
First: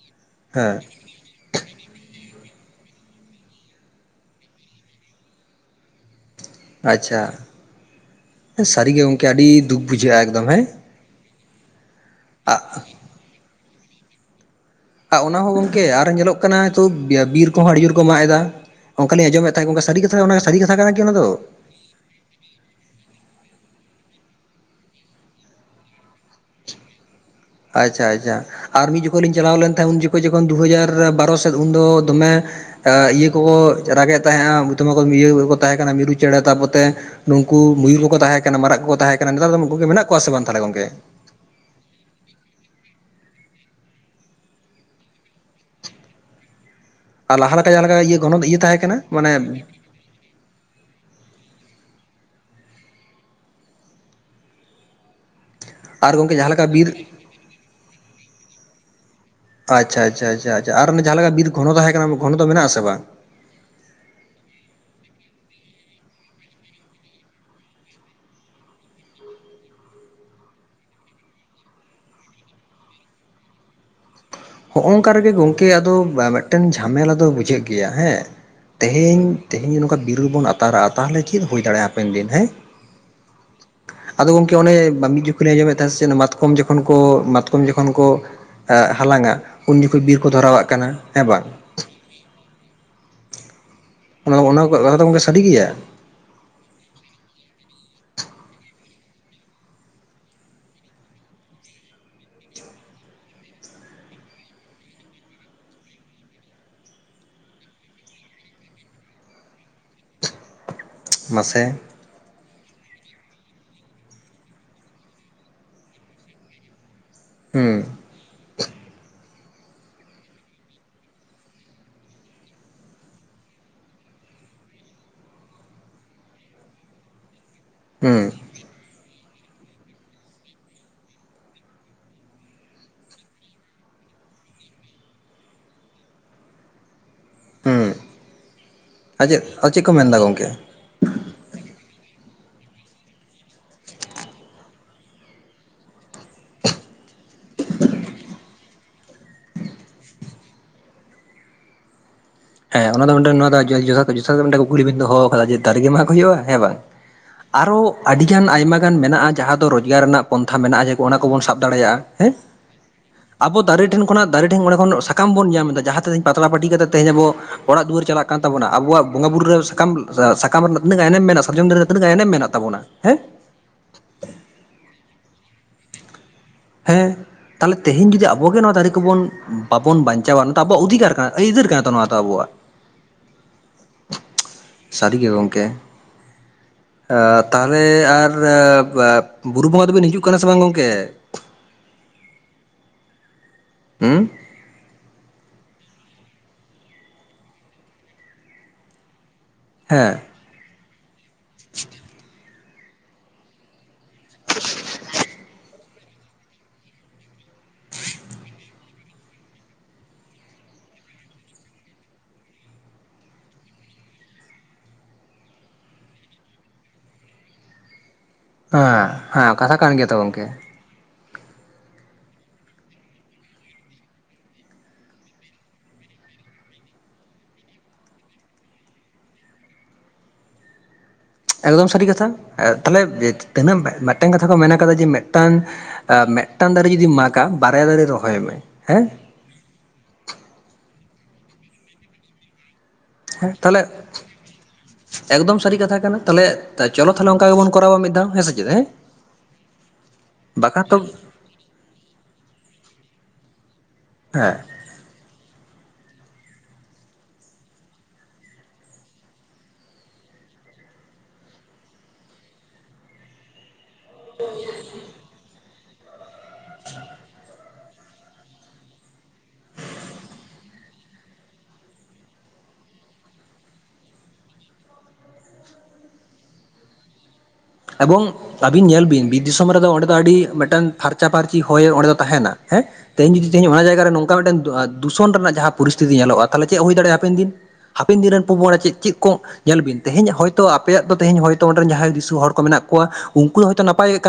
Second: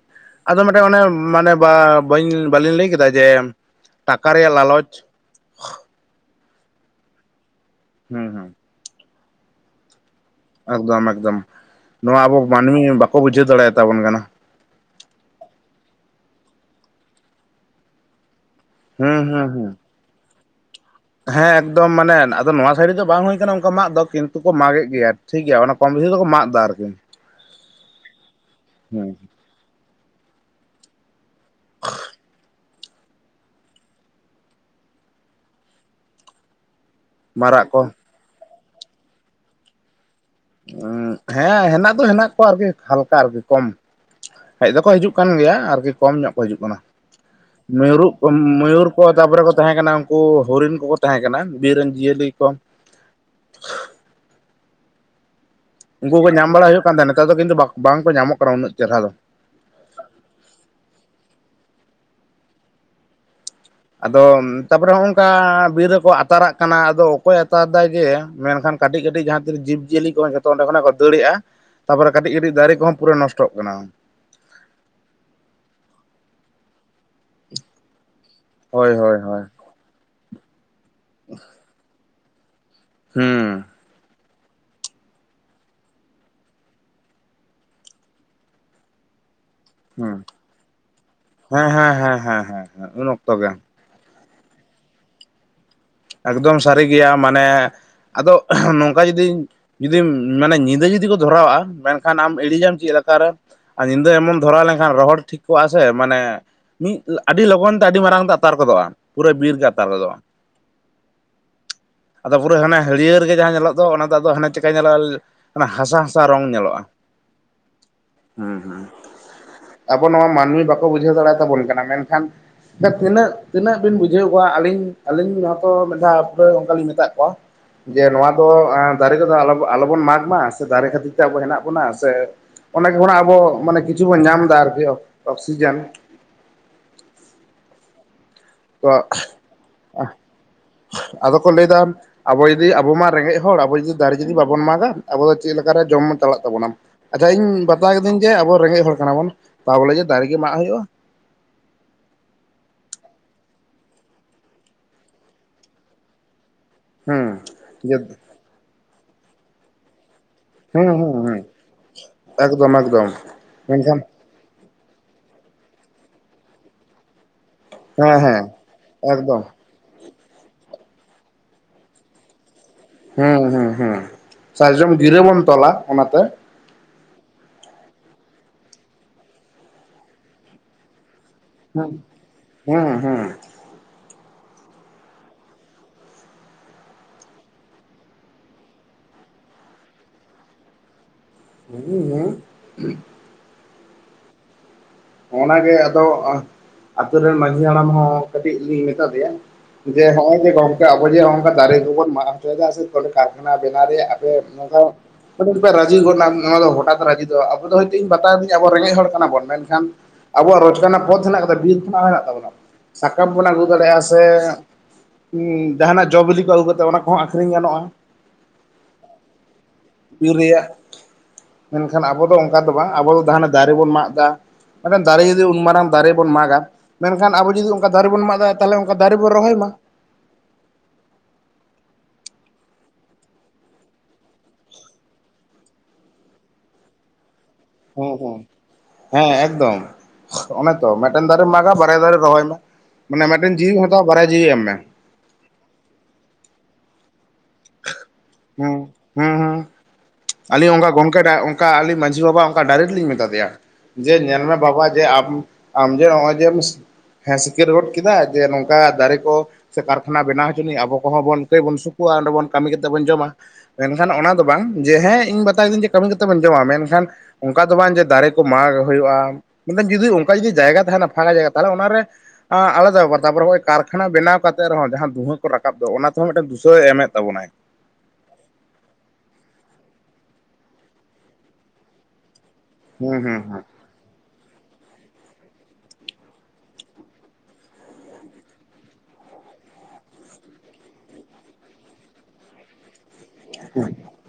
ᱟᱫᱚ ᱦᱮᱸ ᱢᱤᱫᱴᱮᱱ ᱚᱱᱮ ᱢᱟᱱᱮ ᱵᱟ ᱵᱟᱹᱧ ᱵᱟᱹᱞᱤᱧ ᱞᱟᱹᱭ ᱠᱮᱫᱟ ᱡᱮ ᱴᱟᱠᱟ ᱨᱮᱭᱟᱜ ᱞᱟᱞᱚᱪᱼᱼ ᱟᱪᱪᱷᱟ ᱦᱮᱸ ᱦᱮᱸ ᱥᱟᱹᱨᱤ ᱜᱮ ᱜᱚᱝᱠᱮ ᱟᱹᱰᱤ ᱫᱩᱠ ᱵᱩᱡᱷᱟᱹᱜᱼᱟ ᱮᱠᱫᱚᱢ ᱦᱮᱸ ᱼᱼ ᱮᱠᱫᱚᱢ ᱮᱠᱫᱚᱢ ᱱᱚᱣᱟ ᱟᱵᱚ ᱢᱟᱹᱱᱢᱤ ᱵᱟᱠᱚ ᱵᱩᱡᱷᱟᱹᱣ ᱫᱟᱲᱮᱭᱟᱛᱟ ᱵᱚᱱ ᱠᱟᱱᱟ᱾ ᱚᱱᱟ ᱦᱚᱸ ᱜᱚᱝᱠᱮ ᱟᱨ ᱧᱮᱞᱚᱜ ᱠᱟᱱᱟ ᱱᱤᱛᱚᱜ ᱵᱤᱨ ᱠᱚ ᱦᱚᱸ ᱟᱹᱰᱤ ᱡᱳᱨ ᱠᱚ ᱢᱟᱜ ᱮᱫᱟ᱾ ᱚᱱᱠᱟ ᱦᱩᱸ ᱞᱤᱧ ᱦᱩᱸ ᱟᱸᱡᱚᱢᱮᱫ ᱛᱟᱦᱮᱸᱫ ᱦᱩᱸ ᱜᱚᱝᱠᱮ ᱥᱟᱹᱨᱤ ᱠᱟᱛᱷᱟ ᱚᱱᱟ ᱥᱟᱹᱨᱤ ᱠᱟᱛᱷᱟ ᱠᱟᱱᱟ ᱠᱤ ᱚᱱᱟ ᱫᱚ? ᱦᱮᱸ ᱮᱠᱫᱚᱢ ᱢᱟᱱᱮ ᱟᱫᱚ ᱱᱚᱣᱟ ᱫᱷᱟᱨᱮ ᱫᱚ ᱵᱟᱝ ᱦᱩᱭ ᱟᱠᱟᱱᱟ ᱚᱱᱠᱟ ᱢᱟᱜ ᱫᱚ ᱠᱤᱱᱛᱩ ᱠᱚ ᱢᱟᱜ ᱮ ᱜᱮᱭᱟ ᱴᱷᱤᱠ ᱜᱮᱭᱟ ᱚᱱᱟ ᱠᱚᱢ ᱵᱮᱥᱤ ᱫᱚ ᱠᱚ ᱢᱟᱜ ᱮᱫᱟ ᱟᱨᱠᱤ᱾ ᱟᱪᱪᱷᱟ ᱟᱪᱪᱷᱟ ᱟᱨ ᱢᱤᱫ ᱦᱮᱸ ᱡᱚᱠᱷᱚᱡ ᱞᱤᱧ ᱪᱟᱞᱟᱣ ᱞᱮᱱ ᱛᱟᱦᱮᱸᱫ ᱩᱱ ᱡᱚᱠᱷᱚᱡ ᱡᱚᱠᱷᱚᱱ ᱫᱩ ᱦᱟᱡᱟᱨ ᱵᱟᱨᱚ ᱥᱮᱫ ᱩᱱᱫᱚ ᱫᱚᱢᱮ ᱮ ᱤᱭᱟᱹ ᱠᱚᱠᱚ ᱨᱟᱜᱮᱫ ᱛᱟᱦᱮᱸᱱᱟ ᱛᱢᱟ [inaudible] ᱠᱚ ᱤᱭᱟᱹ ᱠᱚᱠᱚ ᱛᱟᱦᱮᱸ ᱠᱟᱱᱟ ᱢᱤᱨᱩ ᱪᱮᱬᱮ ᱛᱟᱨᱯᱚᱨ ᱛᱮ ᱢᱟᱨᱟᱜ ᱱᱩᱠᱩ ᱠᱚ ᱢᱚᱭᱩᱨ ᱠᱚᱠᱚ ᱛᱟᱦᱮᱸ ᱠᱟᱱᱟ, ᱢᱟᱨᱟᱜ ᱠᱚᱠᱚ ᱛᱟᱦᱮᱸ ᱠᱟᱱᱟ ᱱᱮᱛᱟᱨ ᱫᱚ ᱱᱩᱠᱩ ᱜᱮ ᱢᱮᱱᱟᱜ ᱠᱚᱣᱟ ᱥᱮ ᱵᱟᱝ? ᱛᱟᱦᱚᱞᱮ ᱜᱚᱝᱠᱮ ᱦᱮᱸ ᱦᱮᱱᱟᱜ ᱫᱚ ᱦᱮᱱᱟᱜ ᱠᱚᱣᱟ ᱟᱨᱠᱤ ᱦᱟᱞᱠᱟ ᱟᱨᱠᱤ ᱠᱚᱢ᱾ ᱦᱮᱡ ᱫᱚ ᱠᱚ ᱦᱤᱡᱩᱜ ᱠᱟᱱ ᱜᱮᱭᱟ ᱟᱨᱠᱤ ᱠᱚᱢ ᱧᱚᱜ ᱠᱚ ᱦᱤᱡᱩᱜ ᱠᱟᱱᱟ᱾ ᱟᱨ ᱞᱟᱦᱟ ᱞᱮᱠᱟ ᱡᱟᱦᱟᱸ ᱢᱚᱭᱩᱨ ᱞᱮᱠᱟ ᱤᱭᱟᱹ ᱠᱚ ᱜᱷᱚᱱᱚ ᱤᱭᱟᱹ ᱛᱟᱦᱮᱸ ᱢᱚᱭᱩᱨ ᱠᱟᱱᱟ ᱠᱚ ᱛᱟᱯᱚᱨᱮ ᱠᱚ ᱢᱟᱱᱮ ᱛᱟᱦᱮᱸᱠᱟᱱᱟ ᱩᱱ [inaudible] ᱩᱱᱠᱩ ᱦᱚᱨᱤᱱ ᱠᱚᱠᱚ ᱛᱟᱦᱮᱸ ᱠᱟᱱᱟ ᱵᱤᱨ ᱨᱮᱱ ᱡᱤᱭᱟᱹᱞᱤ ᱠᱚ ᱟᱨ ᱩᱱᱠᱩ ᱠᱚ ᱜᱚᱝᱠᱮ ᱡᱟᱦᱟᱸ ᱧᱟᱢ ᱞᱮᱠᱟ ᱵᱟᱲᱟ ᱦᱩᱭᱩᱜ ᱵᱤᱨ ᱠᱟᱱ ᱛᱟᱦᱮᱸ ᱱᱮᱛᱟᱨ ᱫᱚ ᱠᱤᱱᱛᱩ ᱵᱟᱝ ᱠᱚ ᱧᱟᱢᱚᱜ ᱠᱟᱱᱟ ᱩᱱᱟᱹᱜ ᱪᱮᱦᱨᱟ ᱫᱚ᱾ ᱟᱪᱪᱷᱟ ᱟᱪᱪᱷᱟ ᱟᱪᱪᱷᱟ ᱟᱪᱪᱷᱟ ᱟᱨ ᱚᱱᱮ ᱡᱟᱦᱟᱸ ᱞᱮᱠᱟ ᱵᱤᱨ ᱜᱷᱚᱱᱚ ᱛᱟᱦᱮᱸ ᱠᱟᱱᱟ ᱚᱱᱟ ᱜᱷᱚᱱ ᱫᱚ ᱢᱮᱱᱟᱜᱼᱟ ᱥᱮ ᱵᱟᱝ? ᱟᱫᱚ ᱛᱟᱯᱚᱨᱮ ᱦᱚᱸᱜ ᱚᱭ ᱱᱚᱝᱠᱟ ᱵᱤᱨ ᱨᱮ ᱠᱚ ᱟᱛᱟᱨᱟᱜ ᱠᱟᱱᱟ ᱟᱫᱚ ᱚᱠᱚᱭ ᱟᱛᱟᱨ ᱫᱟᱭ ᱡᱮ ᱢᱮᱱ ᱠᱷᱟᱱ ᱠᱟᱹᱴᱤᱡ ᱠᱟᱹᱴᱤᱡ ᱡᱟᱦᱟᱸ ᱛᱤᱱᱟᱹᱜ ᱡᱤᱵᱽ ᱡᱤᱭᱟᱹᱞᱤ ᱠᱚ ᱦᱚᱸ ᱡᱚᱛᱚ ᱚᱸᱰᱮ ᱠᱷᱚᱱᱟᱜ ᱠᱚ ᱫᱟᱹᱲᱮᱜᱼᱟ᱾ ᱛᱟᱯᱚᱨᱮ ᱠᱟᱹᱴᱤᱡ ᱠᱟᱹᱴᱤᱡ ᱫᱟᱨᱮ ᱠᱚᱦᱚᱸ ᱯᱩᱨᱟᱹ ᱱᱚᱥᱴᱚᱜ ᱠᱟᱱᱟ᱾ ᱦᱚᱜ ᱚᱝᱠᱟ ᱨᱮᱜᱮ ᱜᱚᱝᱠᱮ ᱟᱫᱚ ᱢᱤᱫᱴᱮᱱ ᱡᱷᱟᱢᱮᱞᱟ ᱫᱚ ᱵᱩᱡᱷᱟᱹᱜ ᱜᱮᱭᱟ ᱦᱮᱸ ᱦᱳᱭ ᱦᱳᱭ ᱛᱮᱦᱮᱸᱧ ᱛᱮ ᱦᱳᱭ ᱛᱮᱦᱮᱧ ᱱᱚᱝᱠᱟ ᱵᱤᱨ ᱨᱮ ᱵᱚᱱ ᱟᱛᱟᱨᱟᱜᱼᱟ, ᱛᱟᱦᱚᱞᱮ ᱪᱮᱫ ᱦᱩᱭ ᱫᱟᱲᱮᱭᱟᱜᱼᱟ ᱦᱟᱯᱮᱱ ᱫᱤᱱ ᱦᱮᱸ? ᱦᱮᱸ ᱟᱫᱚ ᱜᱚᱝᱠᱮ ᱚᱱᱮ ᱢᱤᱫ ᱡᱚᱠᱷᱚᱡ ᱞᱤᱧ ᱟᱸᱡᱚᱢᱮᱫ ᱛᱟᱦᱮᱸ ᱥᱮ ᱢᱟᱛᱠᱚᱢ ᱡᱚᱠᱷᱚᱱ ᱠᱚ ᱢᱟᱛᱠᱚᱢ ᱡᱚᱠᱷᱚᱱ ᱠᱚ ᱦᱮᱸ ᱦᱟᱞᱟᱝᱼᱟ ᱩᱱ ᱦᱮ, ᱡᱚᱠᱷᱚᱱ ᱵᱤᱨ ᱠᱚ ᱫᱷᱚᱨᱟᱣᱟᱜ ᱠᱟᱱᱟ ᱸ ᱦᱮᱸ ᱦᱮᱸ ᱦᱮᱸ ᱦᱮᱸ ᱦᱮᱸ ᱦᱮᱸ ᱩᱱ ᱚᱠᱛᱚ ᱜᱮ᱾ ᱚᱱᱟ ᱠᱚ ᱚᱱᱟ ᱠᱚ ᱠᱟᱛᱷᱟ ᱫᱚ ᱜᱚᱝᱠᱮ ᱥᱟᱹᱨᱤ ᱜᱮᱭᱟ? ᱮᱠᱫᱚᱢ ᱥᱟᱹᱨᱤ ᱜᱮᱭᱟ ᱢᱟᱱᱮ ᱟᱫᱚ ᱱᱚᱝᱠᱟ ᱡᱩᱫᱤᱧ ᱡᱩᱫᱤᱢ ᱢᱟᱱᱮ ᱧᱤᱫᱟᱹ ᱡᱩᱫᱤ ᱠᱚ ᱫᱷᱚᱨᱟᱣᱟᱜ- ᱟ ᱢᱮᱱ ᱠᱷᱟᱱ ᱟᱢ ᱤᱲᱤᱡᱟᱢ ᱪᱮᱫ ᱞᱮᱠᱟ ᱨᱮ? ᱟᱨ ᱧᱤᱫᱟᱹ ᱮᱢᱚᱱ ᱫᱷᱚᱨᱟᱣ ᱞᱮᱱᱠᱷᱟᱱ ᱨᱚᱦᱚᱲ ᱴᱷᱤᱠ ᱠᱚᱜᱼᱟ ᱥᱮ ᱢᱟᱱᱮ ᱢᱤᱫ, ᱟᱹᱰᱤ ᱞᱚᱜᱚᱱ ᱛᱮ ᱟᱹᱰᱤ ᱢᱟᱨᱟᱝ ᱛᱮ ᱟᱛᱟᱨ ᱜᱚᱫᱚᱜᱼᱟ, ᱯᱩᱨᱟᱹ ᱵᱤᱨ ᱜᱮ ᱟᱛᱟᱨ ᱜᱚᱫᱚᱜᱼᱟ᱾ ᱢᱟᱥᱮ ᱟᱫᱚ ᱯᱩᱨᱟᱹ ᱦᱟᱱᱮ ᱦᱟᱹᱨᱭᱟᱹᱲ ᱜᱮ ᱡᱟᱦᱟᱸ ᱧᱮᱞᱚᱜ ᱫᱚ, ᱚᱱᱟ ᱫᱚ ᱟᱫᱚ ᱦᱟᱱᱮ ᱪᱮᱠᱟ ᱧᱮᱞᱚᱜᱼᱟ ᱚᱱᱟ ᱦᱟᱥᱟᱻᱦᱟᱥᱟ ᱨᱚᱝ ᱧᱮᱞᱚᱜᱼᱟ᱾ ᱦᱮᱸ ᱦᱩᱸ ᱦᱩᱸ ᱟᱵᱚ ᱱᱚᱣᱟ ᱢᱟᱹᱱᱢᱤ ᱵᱟᱠᱚ ᱵᱩᱡᱷᱟᱹᱣ ᱫᱟᱲᱮ ᱛᱟᱵᱚᱱ ᱠᱟᱱᱟ ᱢᱮᱱᱠᱷᱟᱱ ᱛᱤᱱᱟᱹᱜ ᱛᱤᱱᱟᱹᱜ ᱵᱤᱱ ᱵᱩᱡᱷᱟᱹᱣ ᱠᱚᱣᱟ ᱟᱹᱞᱤᱧᱻᱟᱹᱞᱤᱧ ᱱᱚᱣᱟ ᱛ ᱢᱤᱫ ᱫᱷᱟᱣ ᱯᱩᱨᱟᱹ ᱚᱱᱠᱟ ᱞᱤᱧ ᱢᱮᱛᱟᱜ ᱠᱚᱣᱟ ᱡᱮ ᱦᱩᱸ ᱱᱚᱣᱟ ᱫᱚ ᱛᱚ ᱫᱟᱨᱮ ᱠᱚᱫᱚ ᱟᱞᱚᱵᱚᱱ ᱢᱟᱜᱽ ᱢᱟ ᱥᱮ ᱫᱟᱨᱮ ᱠᱷᱟᱹᱛᱤᱨ ᱛᱮ ᱟᱵᱚ ᱦᱮᱱᱟᱜ ᱵᱚᱱᱟ ᱥᱮ [inaudible] ᱠᱷᱚᱱᱟᱜ ᱟᱵᱚ ᱢᱟᱱᱮ ᱠᱤᱪᱷᱩ ᱵᱚᱱ ᱧᱟᱢ ᱮᱫᱟ ᱟᱨᱠᱤ ᱚᱠᱥᱤᱡᱮᱱ᱾ ᱦᱩᱸ ᱛᱚ ᱟᱨ ᱪᱮᱫᱻᱪᱮᱫ ᱠᱚ ᱢᱮᱱᱫᱟ ᱜᱚᱢᱠᱮ? ᱟᱫᱚ ᱠᱚ ᱞᱟᱹᱭ ᱫᱟ ᱟᱵᱚ ᱡᱩᱚᱫᱤ ᱟᱵᱚ ᱢᱟ ᱨᱮᱸᱜᱮᱡ ᱦᱚᱲ ᱟᱵᱚ ᱡᱩᱫᱤ ᱫᱟᱨᱮ ᱡᱩᱫᱤ ᱵᱟᱵᱚᱱ ᱢᱟᱜᱟ ᱟᱵᱳᱫᱚ ᱪᱮᱫ ᱞᱮᱠᱟᱛᱮ ᱡᱚᱢ ᱪᱟᱞᱟ ᱛᱟᱵᱚᱱᱟ? ᱟᱪᱪᱷᱟ ᱤᱧ ᱵᱟᱛᱟᱣ ᱠᱤᱫᱟᱹᱧ ᱡᱮ ᱟᱵᱚ ᱨᱮᱸᱜᱮᱡ ᱦᱚᱲ ᱠᱟᱱᱟ ᱵᱚᱱ, ᱛᱟᱵᱚᱞᱮ ᱡᱮ ᱫᱟᱨᱮ ᱜᱮ ᱢᱟᱜ ᱦᱩᱭᱩᱜᱼᱟ? ᱦᱮᱸ ᱚᱱᱟ ᱫᱚ ᱢᱮᱴᱮᱱ ᱱᱚᱭᱟᱫᱚ ᱡᱚᱛᱷᱟᱛ ᱠᱩᱠᱞᱤ ᱵᱤᱱ ᱫᱚᱦᱚᱣᱟ ᱟᱠᱟᱫᱟ ᱡᱮ ᱫᱟᱨᱮ ᱜᱮ ᱢᱟᱜ ᱦᱩᱭᱩᱜᱼᱟ᱾ ᱦᱮᱸ ᱵᱟᱝ? ᱦᱮᱸ ᱟᱨᱚ ᱦᱮᱸ ᱟᱹᱰᱤᱜᱟᱱ ᱟᱭᱢᱟ ᱜᱟᱱ ᱢᱮᱱᱟᱜᱼᱟ ᱡᱟᱦᱟᱸ ᱫᱚ ᱨᱳᱡᱜᱟᱨ ᱨᱮᱱᱟᱜ ᱯᱟᱱᱛᱷᱟ ᱢᱮᱱᱟᱜᱼᱟ ᱡᱮ ᱦᱮᱸ ᱚᱱᱟ ᱦᱮᱸ ᱠᱚᱵᱚᱱ ᱥᱟᱵ ᱫᱟᱲᱮᱭᱟᱜᱼᱟ ᱦᱮ, ᱮᱠᱫᱚᱢ ᱮᱠᱫᱚᱢ ᱟᱵᱚ ᱫᱟᱨᱮ ᱢᱮᱱᱠᱷᱟᱱ ᱴᱷᱮᱱ ᱠᱷᱚᱱᱟᱜ ᱫᱟᱨᱮ ᱴᱷᱮᱱ ᱚᱸᱰᱮ ᱠᱷᱚᱱ ᱥᱟᱠᱟᱢ ᱵᱚᱱ ᱧᱟᱢ ᱮᱫᱟ ᱡᱟᱦᱟᱸ ᱛᱮᱦᱮᱧ ᱯᱟᱛᱲᱟ ᱯᱟᱹᱴᱤ ᱠᱟᱛᱮ ᱛᱮᱦᱮᱧ ᱟᱵᱚ ᱚᱲᱟᱜ ᱫᱩᱣᱟᱹᱨ ᱦᱮᱸ ᱪᱟᱞᱟᱜ ᱠᱟᱱ ᱦᱮᱸ ᱛᱟᱵᱚᱱᱟ ᱟᱵᱚᱣᱟᱜ ᱵᱚᱸᱜᱟ ᱮᱠᱫᱚᱢ ᱵᱩᱨᱩ ᱨᱮ ᱥᱟᱠᱟᱢ ᱥᱟᱠᱟᱢ ᱨᱮᱱᱟᱜ ᱛᱤᱱᱟᱹᱜ ᱜᱟᱱ ᱮᱱᱮᱢ ᱢᱮᱱᱟᱜᱼᱟ ᱥᱟᱨᱡᱚᱢ ᱫᱟᱹᱨᱮ ᱨᱮ ᱛᱤᱱᱟᱹᱜ ᱜᱟᱱ ᱮᱱᱮᱢ ᱢᱮᱱᱟᱜ ᱛᱟᱵᱚᱱᱟ, ᱦᱮᱸ ᱦᱩᱸ ᱦᱩᱸ ᱦᱩᱸ ᱥᱟᱨᱡᱚᱢ ᱜᱤᱨᱟᱹ ᱵᱚᱱ ᱛᱚᱞᱟ ᱚᱱᱟᱛᱮ᱾ ᱦᱮᱸ ᱛᱟᱦᱚᱞᱮ ᱛᱮᱦᱤᱧ ᱡᱩᱫᱤ ᱟᱵᱚ ᱜᱮ ᱱᱚᱣᱟ ᱫᱟᱨᱮ ᱠᱚᱵᱚᱱ ᱵᱟᱵᱚᱱ ᱵᱟᱧᱪᱟᱣᱟ ᱚᱱᱟ ᱟᱵᱚᱣᱟᱜ ᱚᱫᱷᱤᱠᱟᱨ ᱠᱟᱱᱟ ᱟᱹᱤᱫᱟᱹᱨ ᱠᱟᱱᱟ ᱛᱚ ᱦᱩᱸ ᱱᱚᱣᱟ ᱛᱚ ᱟᱵᱚᱣᱟᱜ᱾ [unintelligible] ᱥᱟᱨᱤ ᱜᱮ ᱜᱚᱝᱠᱮ, ᱛᱟᱦᱚᱞᱮ ᱟᱨ ᱵᱩᱨᱩ ᱵᱚᱜᱟ ᱫᱚ ᱵᱤᱱ ᱦᱤᱡᱩᱜ ᱠᱟᱱᱟ ᱥᱮ ᱵᱟᱝ ᱜᱚᱝᱠᱮ? [inaudible] ᱦᱩᱸ ᱦᱚᱸᱜ ᱚᱱᱟᱜᱮ ᱟᱫᱚ ᱟᱹᱛᱩ ᱨᱮᱱ ᱢᱟᱺᱡᱷᱤ ᱦᱟᱲᱟᱢ ᱦᱚᱸ ᱠᱟᱹᱴᱤᱡ ᱞᱤᱧ ᱢᱮᱛᱟ ᱫᱮᱭᱟ᱾ ᱡᱮ ᱦᱮᱸ ᱱᱚᱜᱼᱚᱭ ᱡᱮ ᱜᱚᱝᱠᱮ ᱟᱵᱚ ᱡᱮ ᱱᱚᱝᱠᱟ ᱫᱟᱨᱮᱵᱚᱱ ᱢᱟᱜ ᱦᱚᱪᱚᱭᱮᱫᱟ ᱠᱟᱨᱠᱷᱟᱱᱟ ᱵᱮᱱᱟᱣ ᱨᱮᱭᱟᱜ, [inaudible] ᱡᱤ ᱜᱟᱫ ᱱᱟᱢ ᱱᱚᱣᱟ ᱫᱚ ᱦᱚᱴᱟᱛ ᱨᱟᱡᱤ ᱫᱚ ᱟᱵᱚ ᱫᱚ ᱤᱧ ᱵᱟᱛᱟᱣᱫᱤᱧ ᱟᱵᱚ ᱨᱮᱸᱜᱮᱡ ᱦᱚᱲ ᱠᱟᱱᱟ ᱵᱚᱱ, ᱢᱮᱱᱠᱷᱟᱱ ᱟᱵᱚᱣᱟᱜ ᱨᱳᱡᱽᱜᱟᱨ ᱨᱮᱱᱟᱜ ᱯᱚᱫ ᱦᱮᱱᱟᱜ ᱟᱠᱟᱫᱟ ᱵᱤᱨ ᱠᱷᱚᱱᱟᱜ ᱦᱮᱱᱟᱜ ᱛᱟᱵᱚᱱᱟ ᱥᱟᱠᱟᱢ ᱵᱚᱱ ᱟᱹᱜᱩ ᱫᱟᱲᱮᱭᱟᱜᱼᱟ ᱥᱮ ᱡᱟᱦᱟᱸᱱᱟᱜ ᱡᱚ ᱵᱤᱞᱤ ᱠᱚ ᱟᱹᱜᱩ ᱠᱟᱛᱮᱜ ᱚᱱᱟ ᱠᱚᱦᱚᱸ ᱟᱠᱷᱨᱤᱧ ᱜᱟᱱᱚᱜᱼᱟ᱾ ᱦᱮᱸ ᱦᱮᱸ ᱠᱟᱛᱷᱟ ᱠᱟᱱ ᱜᱮᱭᱟ ᱛᱚ ᱵᱤᱨ ᱜᱚᱝᱠᱮ᱾ ᱨᱮᱭᱟᱜ ᱢᱮᱱᱠᱷᱟᱱ ᱟᱵᱚ ᱫᱚ ᱚᱱᱠᱟ ᱫᱚ ᱵᱟᱝ ᱟᱵᱚ ᱫᱚ ᱡᱟᱦᱱᱟᱜ ᱫᱟᱨᱮ ᱵᱚᱱ ᱢᱟᱜ ᱮᱫᱟ᱾ ᱢᱤᱫ ᱢᱟᱝ ᱫᱟᱨᱮ ᱡᱩᱫᱤ ᱩᱱ ᱢᱟᱨᱟᱝ ᱫᱟᱨᱮ ᱵᱚᱱ ᱢᱟᱜᱟ, ᱢᱮᱱᱠᱷᱟᱱ ᱟᱵᱚ ᱡᱩᱫᱤ ᱚᱱᱠᱟ ᱫᱮ ᱵᱚᱱ ᱢᱟᱜ ᱫᱟ ᱛᱟᱦᱚᱞᱮ ᱚᱱᱠᱟ ᱫᱟᱨᱮ ᱵᱚᱱ ᱨᱚᱦᱚᱭ ᱢᱟ᱾ ᱮᱠᱫᱚᱢ ᱥᱟᱹᱨᱤ ᱠᱟᱛᱷᱟ, ᱛᱟᱦᱞᱮ ᱛᱤᱱᱟᱹᱜ ᱢᱤᱫᱴᱟᱝ ᱠᱟᱛᱷᱟ ᱠᱚ ᱢᱮᱱ ᱠᱟᱫᱟ ᱡᱮ ᱢᱤᱫᱴᱟᱝ ᱢᱤᱫᱴᱟᱝ ᱫᱟᱨᱮ ᱡᱩᱫᱤᱢ ᱢᱟᱜᱟ ᱵᱟᱨᱭᱟ ᱫᱟᱨᱮ ᱦᱮᱸ ᱨᱚᱦᱚᱭ ᱦᱮᱸ ᱢᱮ ᱦᱮᱸ, ᱦᱮᱸ ᱮᱠᱫᱚᱢ᱾ ᱚᱱᱮ ᱛᱚ ᱢᱤᱫᱴᱮᱱ ᱫᱟᱨᱮᱢ ᱢᱟᱜᱟ ᱵᱟᱨᱭᱟ ᱫᱟᱨᱮ ᱨᱚᱦᱚᱭ ᱢᱮ, ᱢᱟᱱᱮ ᱢᱤᱫᱴᱮᱱ ᱡᱤᱣᱤᱢ ᱛᱟᱦᱚᱞᱮ ᱦᱟᱛᱟᱣᱟ ᱵᱟᱨᱭᱟ ᱡᱤᱣᱤᱭ ᱮᱢ ᱢᱮ᱾ ᱮᱠᱫᱚᱢ ᱥᱟᱹᱨᱤ ᱠᱟᱛᱷᱟ ᱠᱟᱱᱟ᱾ ᱛᱟᱦᱚᱞᱮ ᱪᱚᱞᱚ ᱛᱟᱦᱚᱞᱮ ᱚᱱᱠᱟ ᱜᱮᱵᱚᱱ ᱠᱚᱨᱟᱣᱟ ᱢᱤᱫ ᱫᱷᱟᱣ᱾ ᱦᱮᱸ ᱥᱮ ᱪᱮᱫ ᱦᱮᱸ ᱦᱩᱸ ᱦᱩᱸ ᱦᱩᱸ ᱟᱹᱞᱤᱧ ᱵᱟᱠᱷᱟᱱ ᱚᱱᱠᱟ ᱛᱚ ᱜᱚᱝᱠᱮ ᱴᱟᱜ ᱚᱱᱠᱟ ᱟᱹᱞᱤᱧ ᱢᱟᱹᱡᱷᱤ ᱵᱟᱵᱟ ᱚᱱᱠᱟ ᱰᱟᱭᱨᱮᱠᱴ ᱞᱤᱧ ᱢᱮᱛᱟ ᱫᱮᱭᱟ ᱡᱮ ᱧᱮᱞ ᱢᱮ ᱦᱮᱸ ᱵᱟᱵᱟ ᱡᱮ ᱟᱢ ᱟᱢ ᱡᱮ ᱱᱚᱜ-ᱚᱭ ᱡᱮᱢ ᱦᱮᱸ ᱥᱤᱠᱟᱹᱨ ᱜᱚᱫ ᱠᱮᱫᱟ, ᱡᱮ ᱱᱚᱝᱠᱟ ᱫᱟᱨᱮ ᱠᱚ ᱥᱮ ᱠᱟᱨᱠᱷᱟᱱᱟ ᱵᱮᱱᱟᱣ ᱦᱚᱪᱚᱱᱤᱡ ᱟᱵᱚ ᱠᱚᱦᱚᱸ ᱵᱚᱱ ᱠᱟᱹᱡ ᱵᱚᱱ ᱥᱩᱜᱼᱟ, ᱚᱸᱰᱮ ᱠᱟᱹᱢᱤ ᱠᱟᱛᱮ ᱵᱚᱱ ᱡᱚᱢᱟ ᱢᱮᱱᱠᱷᱟᱱ ᱚᱱᱟ ᱫᱚ ᱵᱟᱝ ᱡᱮ ᱦᱮᱸ ᱤᱧ ᱵᱟᱛᱟᱣ ᱤᱫᱟᱹᱧ ᱡᱮ ᱠᱟᱹᱢᱤ ᱠᱟᱛᱮ ᱵᱚᱱ ᱡᱚᱢᱟ, ᱢᱮᱱᱠᱷᱟᱱ ᱚᱱᱠᱟ ᱫᱚ ᱵᱟᱝ ᱡᱮ ᱫᱟᱨᱮ ᱠᱚ ᱢᱟᱜ ᱦᱩᱭᱩᱜᱼᱟ ᱢᱮᱱᱟᱱ ᱡᱩᱫᱤ ᱚᱱᱠᱟ ᱡᱩᱫᱤ ᱡᱟᱭᱜᱟ ᱛᱟᱦᱮᱱᱟ ᱯᱷᱟᱸᱠᱟ ᱡᱟᱭᱜᱟ ᱛᱟᱦᱚᱞᱮ ᱚᱱᱟᱨᱮ ᱟ ᱟᱞᱟᱫᱟ ᱵᱮᱯᱟᱨ ᱛᱟᱨᱯᱚᱨᱮ ᱱᱚᱜᱼᱭ ᱠᱟᱨᱠᱷᱟᱱᱟ ᱵᱮᱱᱟᱣ ᱠᱟᱛᱮ ᱨᱮᱦᱚᱸ ᱡᱟᱦᱟᱸ ᱫᱩᱦᱟᱹ ᱠᱚ ᱨᱟᱠᱟᱵ ᱚᱱᱟ ᱛᱮᱦᱚᱸ ᱢᱤᱫᱴᱟᱝ ᱫᱩᱥᱟᱹᱭ ᱮᱢᱮᱫ ᱛᱟᱵᱚᱱᱟᱭ, ᱮᱵᱚᱝ ᱟᱹᱵᱤᱱ ᱧᱮᱞ ᱵᱤᱱ ᱵᱤᱨ ᱫᱤᱥᱚᱢ ᱨᱮᱫᱚ ᱚᱸᱰᱮ ᱫᱚ ᱟᱹᱰᱤ ᱢᱤᱫᱴᱟᱝ ᱯᱷᱟᱨᱪᱟ ᱯᱷᱟᱨᱪᱤ ᱦᱚᱭ ᱚᱸᱰᱮ ᱫᱚ ᱛᱟᱦᱮᱸᱱᱟ, ᱦᱮᱸ ᱦᱩᱸ ᱛᱮᱦᱮᱧ ᱦᱩᱸ ᱡᱩᱫᱤ ᱦᱩᱸ ᱛᱮᱦᱮᱧ ᱚᱱᱟ ᱡᱟᱭᱜᱟ ᱨᱮ ᱱᱚᱝ ᱚᱱᱠᱟ ᱢᱤᱫᱴᱮᱱ ᱫᱩᱥᱚᱱ ᱨᱮᱱᱟᱜ ᱡᱟᱦᱟᱸ ᱯᱚᱨᱤᱥᱛᱤᱛᱤ ᱧᱮᱞᱚᱜᱼᱟ ᱛᱟᱦᱚᱞᱮ ᱪᱮᱫ ᱦᱩᱭ ᱫᱟᱲᱮᱭᱟᱜᱼᱟ ᱦᱟᱯᱮᱱ ᱫᱤᱱ ᱦᱟᱯᱮᱱ ᱫᱤᱱ ᱨᱮᱱ ᱯᱩᱹᱲᱟ ᱪᱮᱫ ᱠᱚ ᱧᱮᱞ ᱵᱤᱱ ᱛᱦᱮᱧ ᱦᱚᱳᱭᱛᱳ ᱟᱯᱮᱭᱟᱜ ᱫᱚ ᱛᱮᱦᱮᱧ ᱦᱭᱛᱳ ᱚᱸᱰᱮ ᱡᱟᱦᱟᱸᱭ ᱫᱤᱥᱩ ᱦᱚᱲ ᱠᱚ ᱢᱮᱱᱟᱜ ᱠᱚᱣᱟ ᱩᱱᱠᱩ ᱦᱚᱭᱛᱳ ᱱᱟᱯᱟᱭᱚᱜ ᱠᱟᱱᱟ